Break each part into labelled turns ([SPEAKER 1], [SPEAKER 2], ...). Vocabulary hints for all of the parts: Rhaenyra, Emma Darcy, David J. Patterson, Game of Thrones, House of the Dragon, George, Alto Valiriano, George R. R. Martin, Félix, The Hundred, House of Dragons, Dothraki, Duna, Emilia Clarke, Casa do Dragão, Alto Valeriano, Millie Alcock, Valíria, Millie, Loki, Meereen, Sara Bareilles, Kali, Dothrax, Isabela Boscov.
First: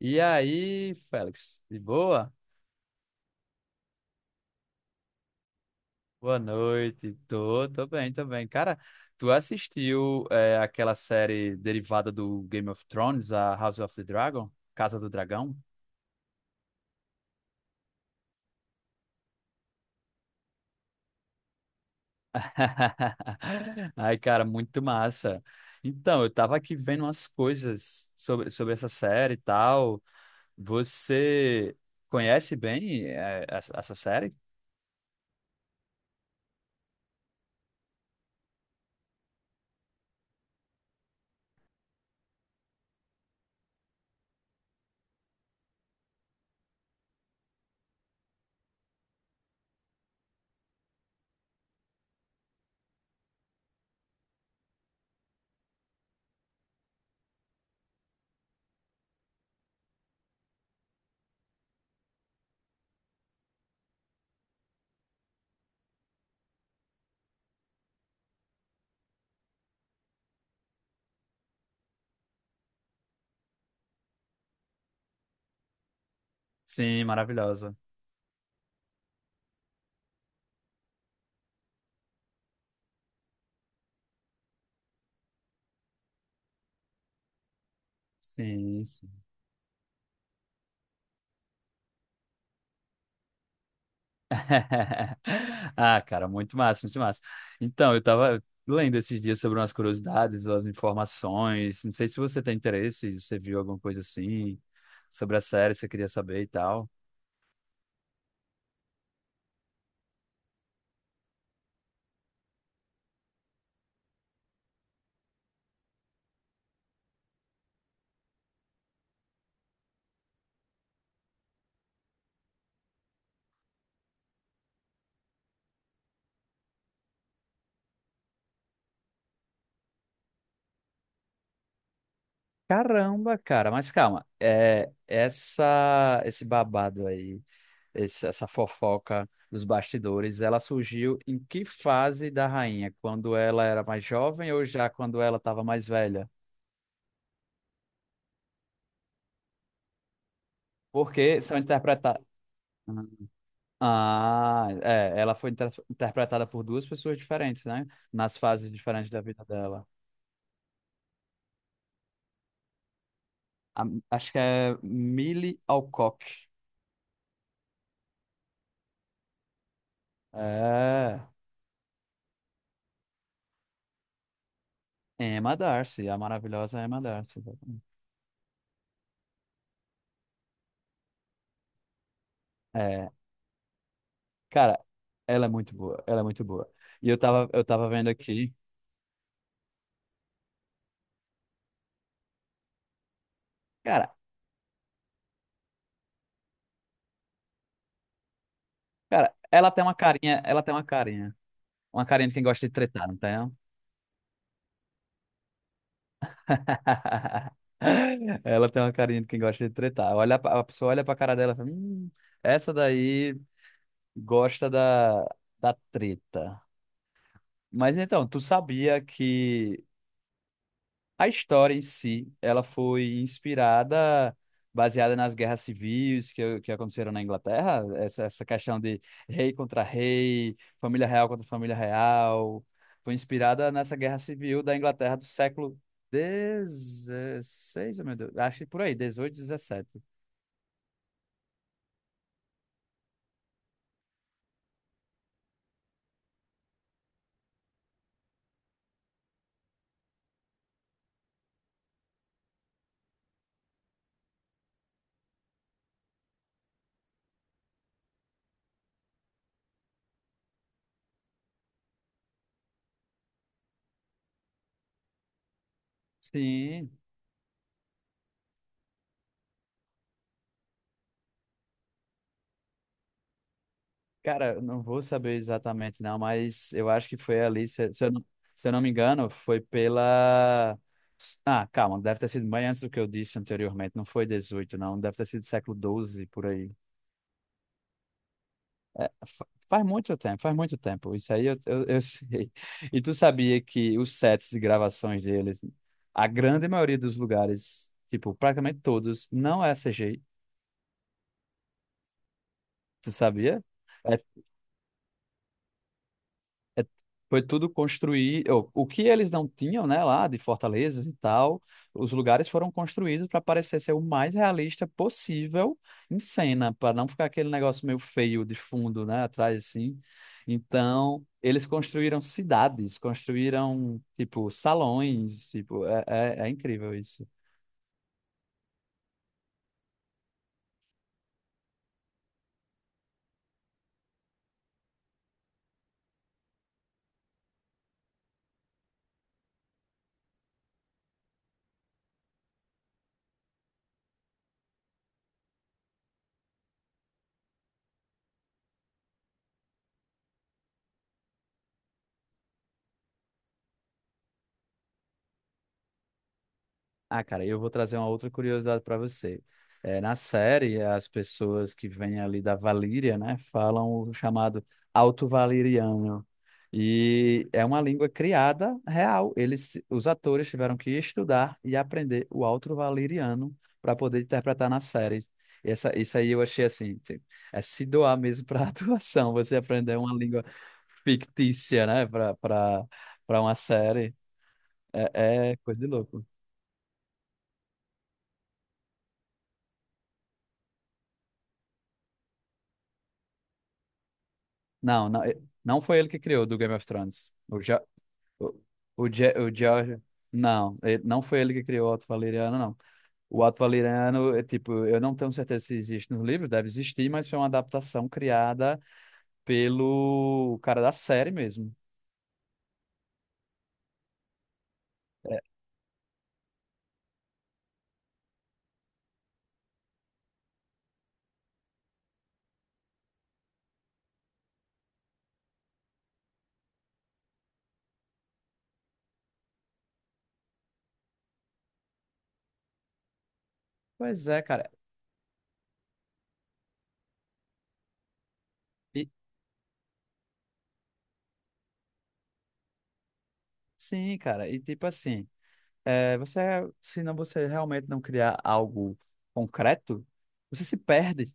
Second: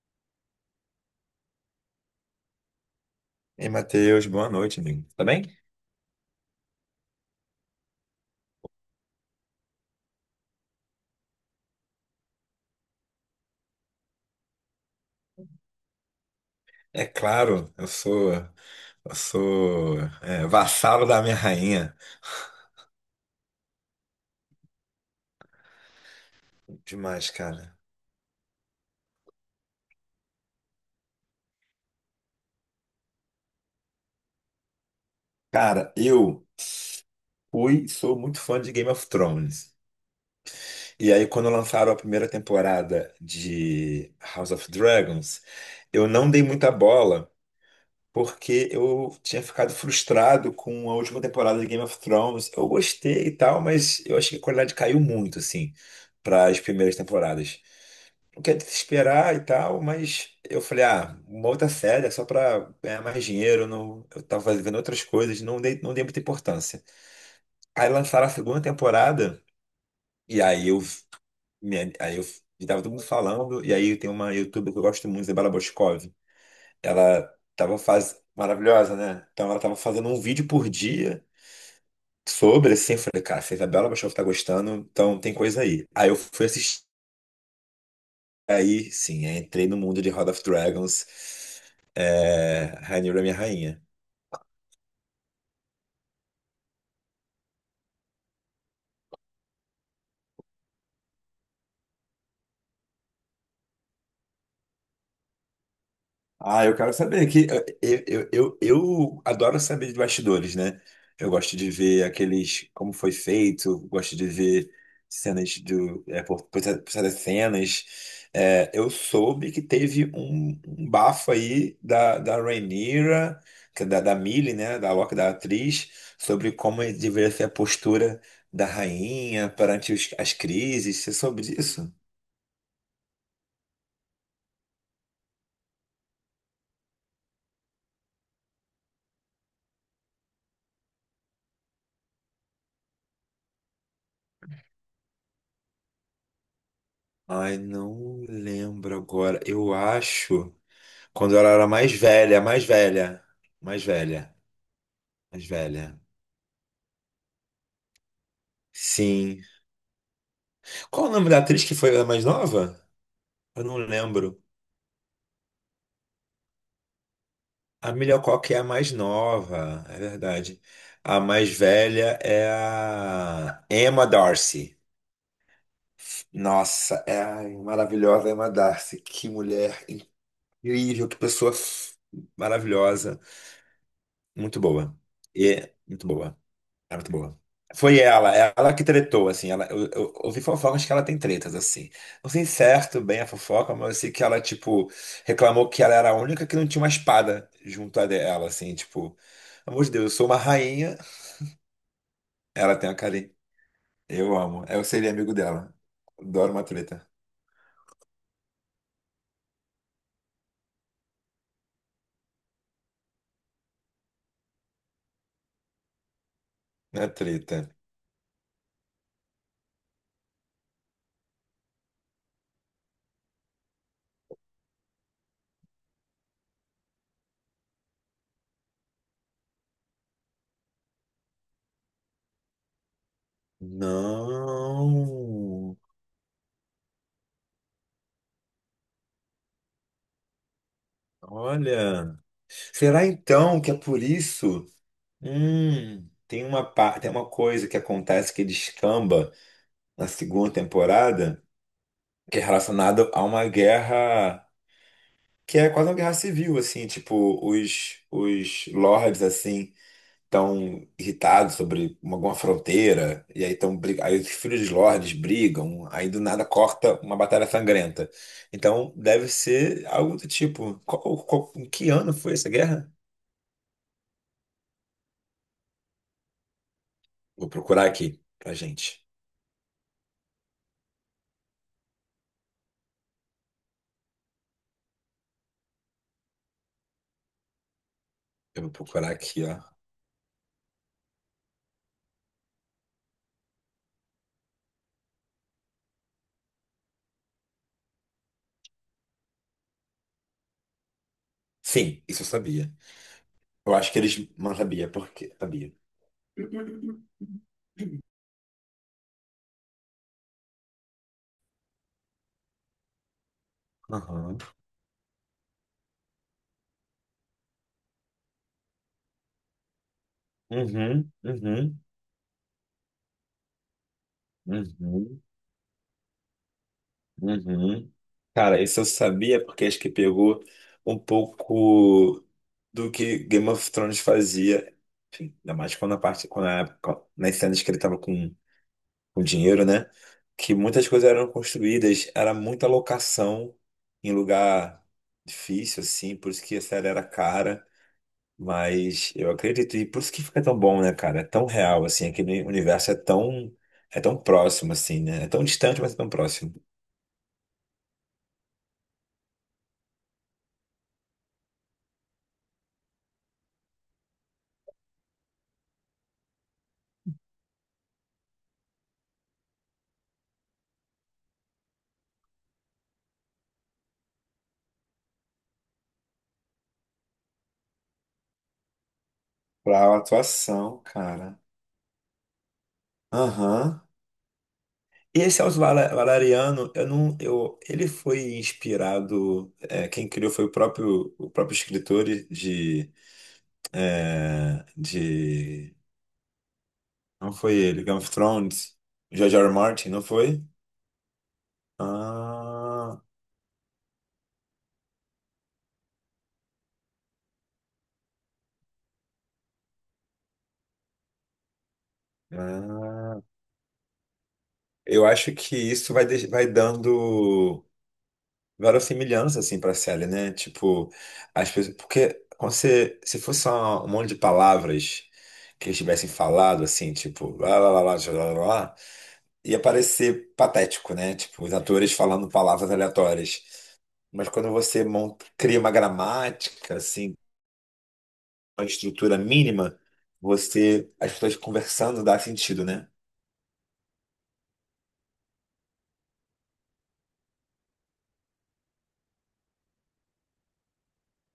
[SPEAKER 1] E aí, Félix, de boa?
[SPEAKER 2] Ei, Matheus, boa noite, amigo. Tá bem?
[SPEAKER 1] Boa noite. Tô bem, tô bem. Cara, tu assistiu aquela série derivada do Game of Thrones, a House of the Dragon? Casa do Dragão?
[SPEAKER 2] É claro, eu sou é, vassalo da minha rainha.
[SPEAKER 1] Ai, cara, muito massa. Então, eu tava aqui vendo umas
[SPEAKER 2] Demais, cara.
[SPEAKER 1] coisas sobre essa série e tal. Você conhece bem essa série?
[SPEAKER 2] Cara, eu sou muito fã de Game of Thrones. E aí, quando lançaram a primeira temporada de House of Dragons, eu não dei muita bola, porque eu tinha ficado frustrado com a última temporada de Game of Thrones. Eu gostei e tal, mas eu achei que a qualidade caiu muito, assim, para as primeiras temporadas. Não quer desesperar e tal, mas eu falei, ah, uma outra série é só pra ganhar mais dinheiro, eu não, eu tava fazendo outras coisas, não dei muita importância. Aí lançaram a segunda temporada, e aí eu, me- aí eu e tava todo mundo falando, e aí tem uma youtuber que eu gosto muito, Isabela Boscov.
[SPEAKER 1] Sim, maravilhosa.
[SPEAKER 2] Maravilhosa, né? Então ela tava fazendo um vídeo por dia sobre, assim, eu falei, cara, se a Isabela Boscov tá gostando, então tem coisa aí. Aí eu fui assistir.
[SPEAKER 1] Sim.
[SPEAKER 2] Aí, sim, aí entrei no mundo de House of Dragons. É, Rhaenyra é minha rainha.
[SPEAKER 1] Ah, cara, muito massa, muito massa. Então, eu tava lendo esses dias sobre umas curiosidades, umas informações. Não sei se você tem interesse, se você viu alguma coisa assim sobre a série, se você queria saber e
[SPEAKER 2] Ah, eu
[SPEAKER 1] tal.
[SPEAKER 2] quero saber que eu adoro saber de bastidores, né? Eu gosto de ver aqueles como foi feito, gosto de ver cenas do por das cenas. É, eu soube que teve um bafo aí da Rhaenyra, que é da Millie, né? Da Loki, da atriz, sobre como deveria ser a postura da rainha perante as crises. Você soube disso?
[SPEAKER 1] Caramba, cara, mas calma. É, esse babado aí, essa fofoca dos bastidores, ela surgiu em que fase da rainha? Quando ela era mais jovem ou já quando ela estava mais velha?
[SPEAKER 2] Ai, não lembro agora. Eu acho. Quando
[SPEAKER 1] Porque
[SPEAKER 2] ela
[SPEAKER 1] são
[SPEAKER 2] era mais
[SPEAKER 1] interpretadas.
[SPEAKER 2] velha, mais velha, mais velha,
[SPEAKER 1] Ah, ela
[SPEAKER 2] mais
[SPEAKER 1] foi
[SPEAKER 2] velha.
[SPEAKER 1] interpretada por duas pessoas diferentes, né? Nas fases diferentes da
[SPEAKER 2] Sim.
[SPEAKER 1] vida dela.
[SPEAKER 2] Qual o nome da atriz que foi a mais nova? Eu não
[SPEAKER 1] A- Acho que
[SPEAKER 2] lembro.
[SPEAKER 1] é Millie Alcock.
[SPEAKER 2] A Emilia Clarke é a mais nova, é verdade. A
[SPEAKER 1] É,
[SPEAKER 2] mais velha é a Emma Darcy.
[SPEAKER 1] Emma Darcy, a maravilhosa Emma
[SPEAKER 2] Nossa, é
[SPEAKER 1] Darcy.
[SPEAKER 2] a
[SPEAKER 1] Exatamente.
[SPEAKER 2] maravilhosa Emma Darcy. Que mulher incrível, que pessoa
[SPEAKER 1] É,
[SPEAKER 2] maravilhosa. Muito
[SPEAKER 1] cara,
[SPEAKER 2] boa.
[SPEAKER 1] ela é
[SPEAKER 2] E
[SPEAKER 1] muito boa,
[SPEAKER 2] muito
[SPEAKER 1] ela é
[SPEAKER 2] boa.
[SPEAKER 1] muito boa.
[SPEAKER 2] É
[SPEAKER 1] E
[SPEAKER 2] muito
[SPEAKER 1] eu
[SPEAKER 2] boa.
[SPEAKER 1] tava, eu tava
[SPEAKER 2] Foi
[SPEAKER 1] vendo
[SPEAKER 2] ela,
[SPEAKER 1] aqui,
[SPEAKER 2] ela que tretou, assim. Eu ouvi fofocas que ela tem tretas, assim. Não sei certo bem a fofoca, mas eu sei
[SPEAKER 1] cara,
[SPEAKER 2] que ela, tipo, reclamou que ela era a única que não tinha uma espada junto a dela, assim, tipo,
[SPEAKER 1] cara, ela tem
[SPEAKER 2] amor de
[SPEAKER 1] uma
[SPEAKER 2] Deus, eu sou uma
[SPEAKER 1] carinha, ela tem
[SPEAKER 2] rainha.
[SPEAKER 1] uma carinha de quem gosta de
[SPEAKER 2] Ela tem a
[SPEAKER 1] tretar, não
[SPEAKER 2] Kali.
[SPEAKER 1] tem? Não?
[SPEAKER 2] Eu amo. Eu seria amigo dela. Adoro uma treta.
[SPEAKER 1] Ela tem uma carinha de quem gosta de tretar. Olha, a pessoa olha pra cara dela e fala, essa daí. Gosta da, da treta."
[SPEAKER 2] Uma treta.
[SPEAKER 1] Mas então, tu sabia que a história em si, ela foi inspirada, baseada nas guerras civis que aconteceram na Inglaterra? Essa questão de rei contra rei, família real contra família real. Foi inspirada nessa guerra civil da Inglaterra do século
[SPEAKER 2] Não.
[SPEAKER 1] XVI, meu Deus. Acho que por aí, 18, 17.
[SPEAKER 2] Olha. Será então que é por isso? Tem uma coisa que acontece que descamba na segunda temporada, que é relacionado a uma guerra que é quase uma guerra civil, assim, tipo, os lords, assim, estão irritados sobre alguma fronteira, e aí, aí os filhos dos lords brigam, aí do nada
[SPEAKER 1] Sim.
[SPEAKER 2] corta uma batalha sangrenta. Então, deve ser algo do tipo, em que ano foi essa guerra?
[SPEAKER 1] Cara, eu não vou saber exatamente não, mas eu acho que foi
[SPEAKER 2] Vou
[SPEAKER 1] ali,
[SPEAKER 2] procurar
[SPEAKER 1] se eu
[SPEAKER 2] aqui
[SPEAKER 1] não,
[SPEAKER 2] pra
[SPEAKER 1] se eu não me
[SPEAKER 2] gente.
[SPEAKER 1] engano, foi pela... Ah, calma, deve ter sido bem antes do que eu disse anteriormente, não foi 18, não, deve ter sido século 12 por aí.
[SPEAKER 2] Eu vou
[SPEAKER 1] É,
[SPEAKER 2] procurar aqui, ó.
[SPEAKER 1] faz muito tempo, isso aí eu sei. E tu sabia que os sets de gravações deles, a grande maioria dos lugares, tipo, praticamente todos, não é CGI,
[SPEAKER 2] Sim, isso eu sabia.
[SPEAKER 1] tu sabia?
[SPEAKER 2] Eu acho que eles não sabia, porque sabia.
[SPEAKER 1] É. Foi tudo construir. O que eles não tinham, né, lá de fortalezas e tal, os lugares foram construídos para parecer ser o mais
[SPEAKER 2] Aham.
[SPEAKER 1] realista possível em cena, para não ficar aquele negócio meio feio de fundo, né, atrás assim.
[SPEAKER 2] Uhum,
[SPEAKER 1] Então, eles
[SPEAKER 2] uhum,
[SPEAKER 1] construíram cidades, construíram, tipo,
[SPEAKER 2] uhum,
[SPEAKER 1] salões, tipo, é incrível isso.
[SPEAKER 2] uhum. Cara, isso eu sabia porque acho que pegou um pouco do que Game of Thrones fazia. Enfim, ainda mais quando a parte, quando a, época- nas cenas que ele tava com dinheiro, né? Que muitas coisas eram construídas, era muita locação em lugar difícil, assim, por isso que a série era cara. Mas eu acredito, e por isso que fica tão bom, né, cara? É tão real, assim, aquele universo é tão próximo, assim, né? É tão distante, mas é tão próximo.
[SPEAKER 1] Ah, cara, eu vou trazer uma outra curiosidade para você. Na série, as pessoas que vêm ali da Valíria, né, falam o chamado Alto Valiriano. E é uma língua criada real. Eles, os atores tiveram que estudar e aprender o Alto Valiriano para poder interpretar na série. Isso aí eu achei assim, tipo, é se doar mesmo para a atuação, você
[SPEAKER 2] Pra
[SPEAKER 1] aprender uma língua
[SPEAKER 2] atuação, cara.
[SPEAKER 1] fictícia, né, para uma
[SPEAKER 2] Aham.
[SPEAKER 1] série.
[SPEAKER 2] E esse
[SPEAKER 1] É, é
[SPEAKER 2] Elzo
[SPEAKER 1] coisa de louco.
[SPEAKER 2] Valeriano, eu não, eu, ele foi inspirado, quem criou foi o próprio escritor de, é,
[SPEAKER 1] Não, não,
[SPEAKER 2] de,
[SPEAKER 1] não foi ele que criou do Game of
[SPEAKER 2] não
[SPEAKER 1] Thrones.
[SPEAKER 2] foi ele, Game of
[SPEAKER 1] O,
[SPEAKER 2] Thrones,
[SPEAKER 1] o, Ja-
[SPEAKER 2] George R.
[SPEAKER 1] o
[SPEAKER 2] R. Martin,
[SPEAKER 1] George,
[SPEAKER 2] não foi?
[SPEAKER 1] não, não foi ele que criou o Alto Valeriano, não.
[SPEAKER 2] Ah,
[SPEAKER 1] O Alto Valeriano, é tipo, eu não tenho certeza se existe nos livros, deve existir, mas foi uma adaptação criada pelo cara da série mesmo.
[SPEAKER 2] ah. Eu acho
[SPEAKER 1] É,
[SPEAKER 2] que isso vai dando verossimilhança, assim, pra série, né? Tipo, as pessoas. Porque se fosse só um monte de palavras que eles tivessem falado, assim, tipo, lá, lá, lá, lá, lá, lá, lá, lá, ia parecer patético, né? Tipo, os atores falando palavras aleatórias.
[SPEAKER 1] pois
[SPEAKER 2] Mas
[SPEAKER 1] é,
[SPEAKER 2] quando
[SPEAKER 1] cara.
[SPEAKER 2] você monta, cria uma gramática, assim, uma
[SPEAKER 1] E,
[SPEAKER 2] estrutura mínima, você. As pessoas conversando dá sentido, né?
[SPEAKER 1] sim, cara. E tipo assim, você, se não você realmente não criar algo concreto, você se perde.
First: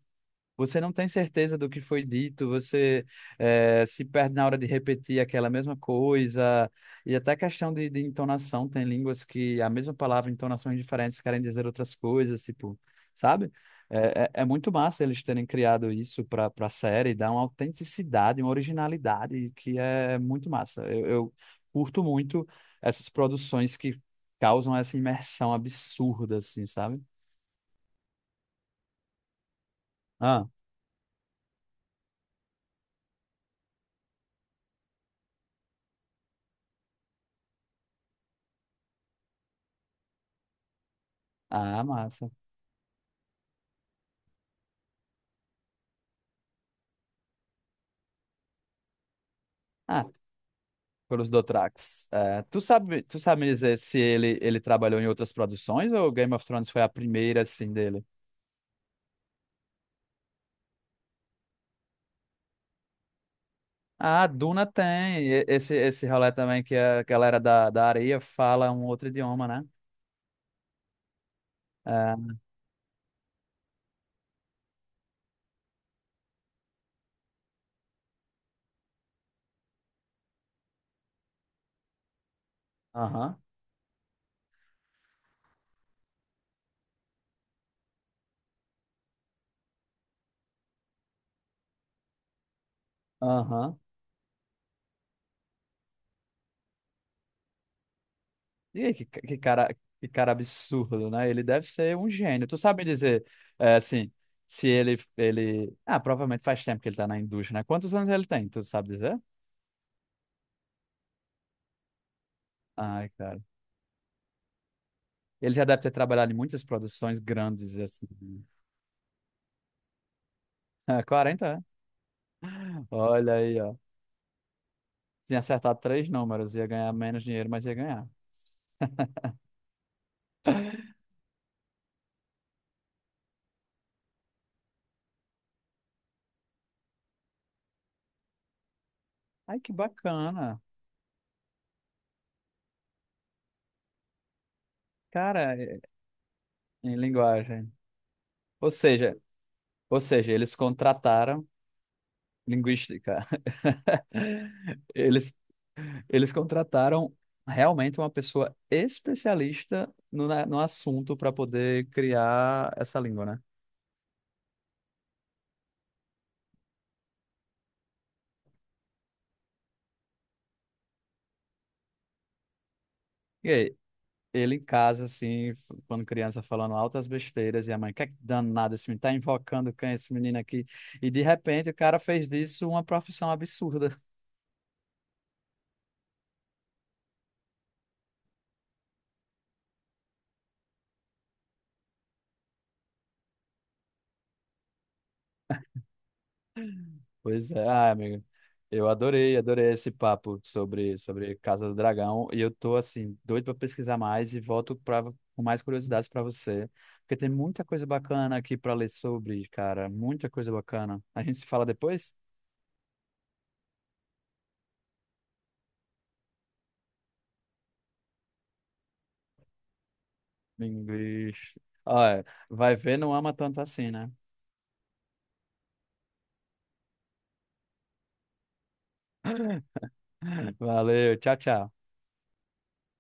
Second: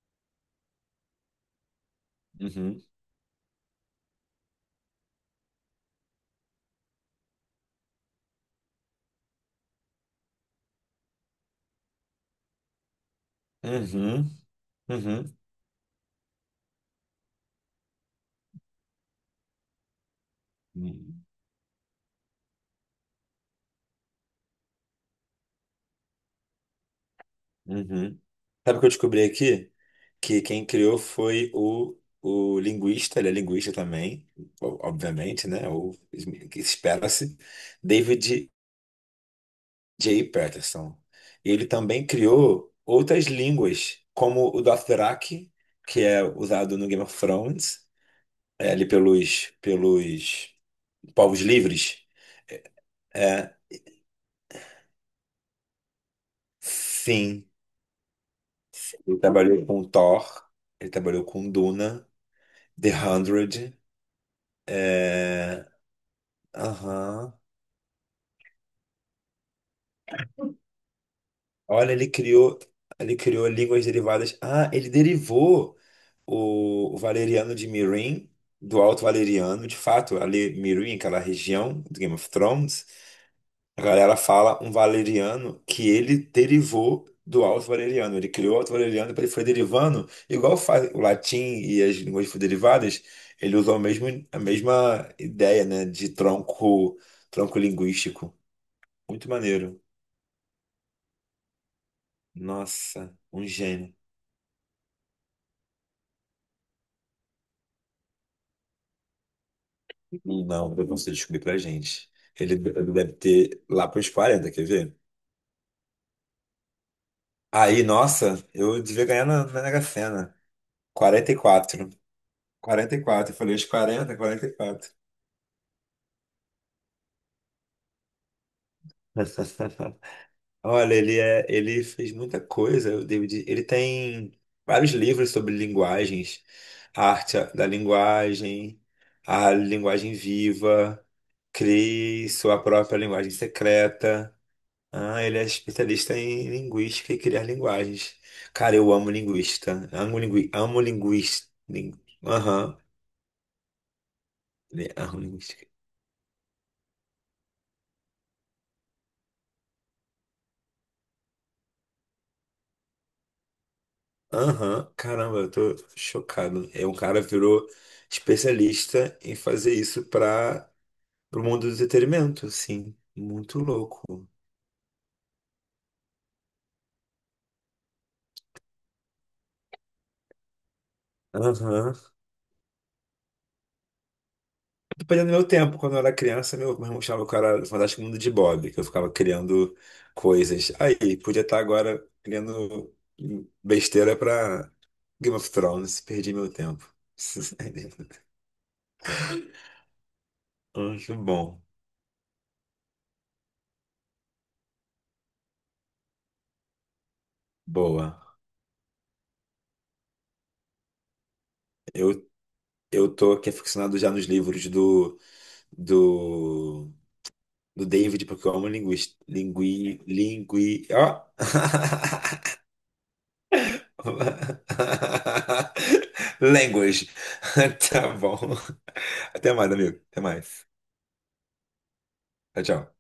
[SPEAKER 1] Você não tem certeza do que foi dito,
[SPEAKER 2] Uhum.
[SPEAKER 1] você se perde na hora de repetir aquela mesma coisa, e até questão de entonação, tem línguas que a mesma palavra, entonações diferentes, querem dizer outras coisas, tipo, sabe? É, é-
[SPEAKER 2] Uhum.
[SPEAKER 1] é muito massa eles terem criado isso para a série, dá uma autenticidade, uma originalidade que é muito massa. Eu,
[SPEAKER 2] Uhum.
[SPEAKER 1] eu curto muito essas produções que causam essa imersão absurda, assim, sabe?
[SPEAKER 2] Uhum. Sabe o que eu descobri aqui? Que
[SPEAKER 1] Ah,
[SPEAKER 2] quem criou foi o linguista, ele é linguista também, obviamente, né? O que espera-se, David J. Patterson. Ele
[SPEAKER 1] ah,
[SPEAKER 2] também
[SPEAKER 1] massa.
[SPEAKER 2] criou outras línguas, como o Dothraki, que é usado no Game of Thrones, ali pelos,
[SPEAKER 1] Ah,
[SPEAKER 2] pelos
[SPEAKER 1] Pelos
[SPEAKER 2] povos livres.
[SPEAKER 1] Dothrax. É, tu sabe me
[SPEAKER 2] É,
[SPEAKER 1] dizer se ele trabalhou em outras produções ou Game of Thrones foi a primeira,
[SPEAKER 2] sim,
[SPEAKER 1] assim, dele?
[SPEAKER 2] ele trabalhou com Thor, ele trabalhou com Duna, The Hundred.
[SPEAKER 1] Ah, Duna tem.
[SPEAKER 2] é,
[SPEAKER 1] Esse rolê também que a
[SPEAKER 2] Aham.
[SPEAKER 1] galera da areia fala um outro idioma, né?
[SPEAKER 2] Olha, ele
[SPEAKER 1] É.
[SPEAKER 2] criou, ele criou línguas derivadas. Ah, ele derivou o valeriano de Meereen do Alto Valeriano. De fato, ali Meereen, aquela região do Game of Thrones,
[SPEAKER 1] Aham,
[SPEAKER 2] a galera fala um valeriano que ele derivou do Alto Valeriano. Ele criou o Alto Valeriano, depois ele foi derivando, igual faz o latim e as línguas derivadas, ele usou
[SPEAKER 1] aham.
[SPEAKER 2] o mesmo, a mesma ideia, né, de tronco linguístico.
[SPEAKER 1] E aí, que,
[SPEAKER 2] Muito
[SPEAKER 1] que cara,
[SPEAKER 2] maneiro.
[SPEAKER 1] que cara absurdo, né? Ele deve ser um gênio. Tu sabe me
[SPEAKER 2] Nossa,
[SPEAKER 1] dizer,
[SPEAKER 2] um gênio.
[SPEAKER 1] assim, se ele... Ah, provavelmente faz tempo que ele tá na indústria, né? Quantos anos ele tem? Tu sabe dizer?
[SPEAKER 2] Não, eu não sei descobrir pra gente. Ele
[SPEAKER 1] Ai,
[SPEAKER 2] deve
[SPEAKER 1] cara.
[SPEAKER 2] ter lá pros 40, quer ver?
[SPEAKER 1] Ele já deve ter trabalhado em muitas produções grandes,
[SPEAKER 2] Aí,
[SPEAKER 1] assim.
[SPEAKER 2] nossa, eu devia ganhar na Mega Sena.
[SPEAKER 1] É, 40, é?
[SPEAKER 2] 44. quarenta e
[SPEAKER 1] Olha
[SPEAKER 2] quatro. Eu falei
[SPEAKER 1] aí,
[SPEAKER 2] os
[SPEAKER 1] ó.
[SPEAKER 2] 40, 44.
[SPEAKER 1] Tinha acertado três números, ia ganhar menos dinheiro, mas ia ganhar.
[SPEAKER 2] Olha, ele fez muita coisa, o David. Ele tem vários livros sobre linguagens, a arte da linguagem, a
[SPEAKER 1] Ai, que
[SPEAKER 2] linguagem
[SPEAKER 1] bacana.
[SPEAKER 2] viva, crie sua própria linguagem secreta. Ah, ele é
[SPEAKER 1] Cara,
[SPEAKER 2] especialista em
[SPEAKER 1] em
[SPEAKER 2] linguística e criar
[SPEAKER 1] linguagem.
[SPEAKER 2] linguagens.
[SPEAKER 1] Ou
[SPEAKER 2] Cara, eu amo
[SPEAKER 1] seja,
[SPEAKER 2] linguista.
[SPEAKER 1] ou
[SPEAKER 2] Amo,
[SPEAKER 1] seja, eles
[SPEAKER 2] amo
[SPEAKER 1] contrataram
[SPEAKER 2] linguista. Aham.
[SPEAKER 1] linguística.
[SPEAKER 2] Amo
[SPEAKER 1] Eles,
[SPEAKER 2] linguística.
[SPEAKER 1] eles contrataram realmente uma pessoa especialista no assunto para poder criar essa língua, né?
[SPEAKER 2] Aham. Caramba, eu tô chocado. É um cara virou especialista em fazer isso para o mundo do entretenimento, assim.
[SPEAKER 1] E
[SPEAKER 2] Muito
[SPEAKER 1] aí?
[SPEAKER 2] louco.
[SPEAKER 1] Ele em casa, assim, quando criança, falando altas besteiras, e a mãe, que é que danado, esse menino tá invocando quem, é esse menino aqui? E de repente o
[SPEAKER 2] Aham.
[SPEAKER 1] cara fez disso uma profissão absurda.
[SPEAKER 2] Dependendo do meu tempo, quando eu era criança, meu irmão chamava o cara Fantástico Mundo de Bob, que eu ficava criando coisas. Aí, podia estar agora criando besteira pra Game of Thrones, perdi meu tempo.
[SPEAKER 1] Pois é, ah, amigo, eu adorei, adorei esse papo sobre,
[SPEAKER 2] Muito
[SPEAKER 1] sobre
[SPEAKER 2] bom.
[SPEAKER 1] Casa do Dragão, e eu tô, assim, doido para pesquisar mais e volto pra, com mais curiosidades para você, porque tem muita coisa
[SPEAKER 2] Boa.
[SPEAKER 1] bacana aqui para ler sobre, cara, muita coisa bacana. A gente se fala depois?
[SPEAKER 2] Eu, eu tô aqui aficionado já nos livros do, do David, porque eu amo linguista. Lingui, lingui, ó.
[SPEAKER 1] Minguiche. Olha, vai ver, não ama tanto assim, né?
[SPEAKER 2] Language. Tá bom. Até mais, amigo. Até mais.
[SPEAKER 1] Valeu, tchau, tchau.
[SPEAKER 2] Tchau, tchau.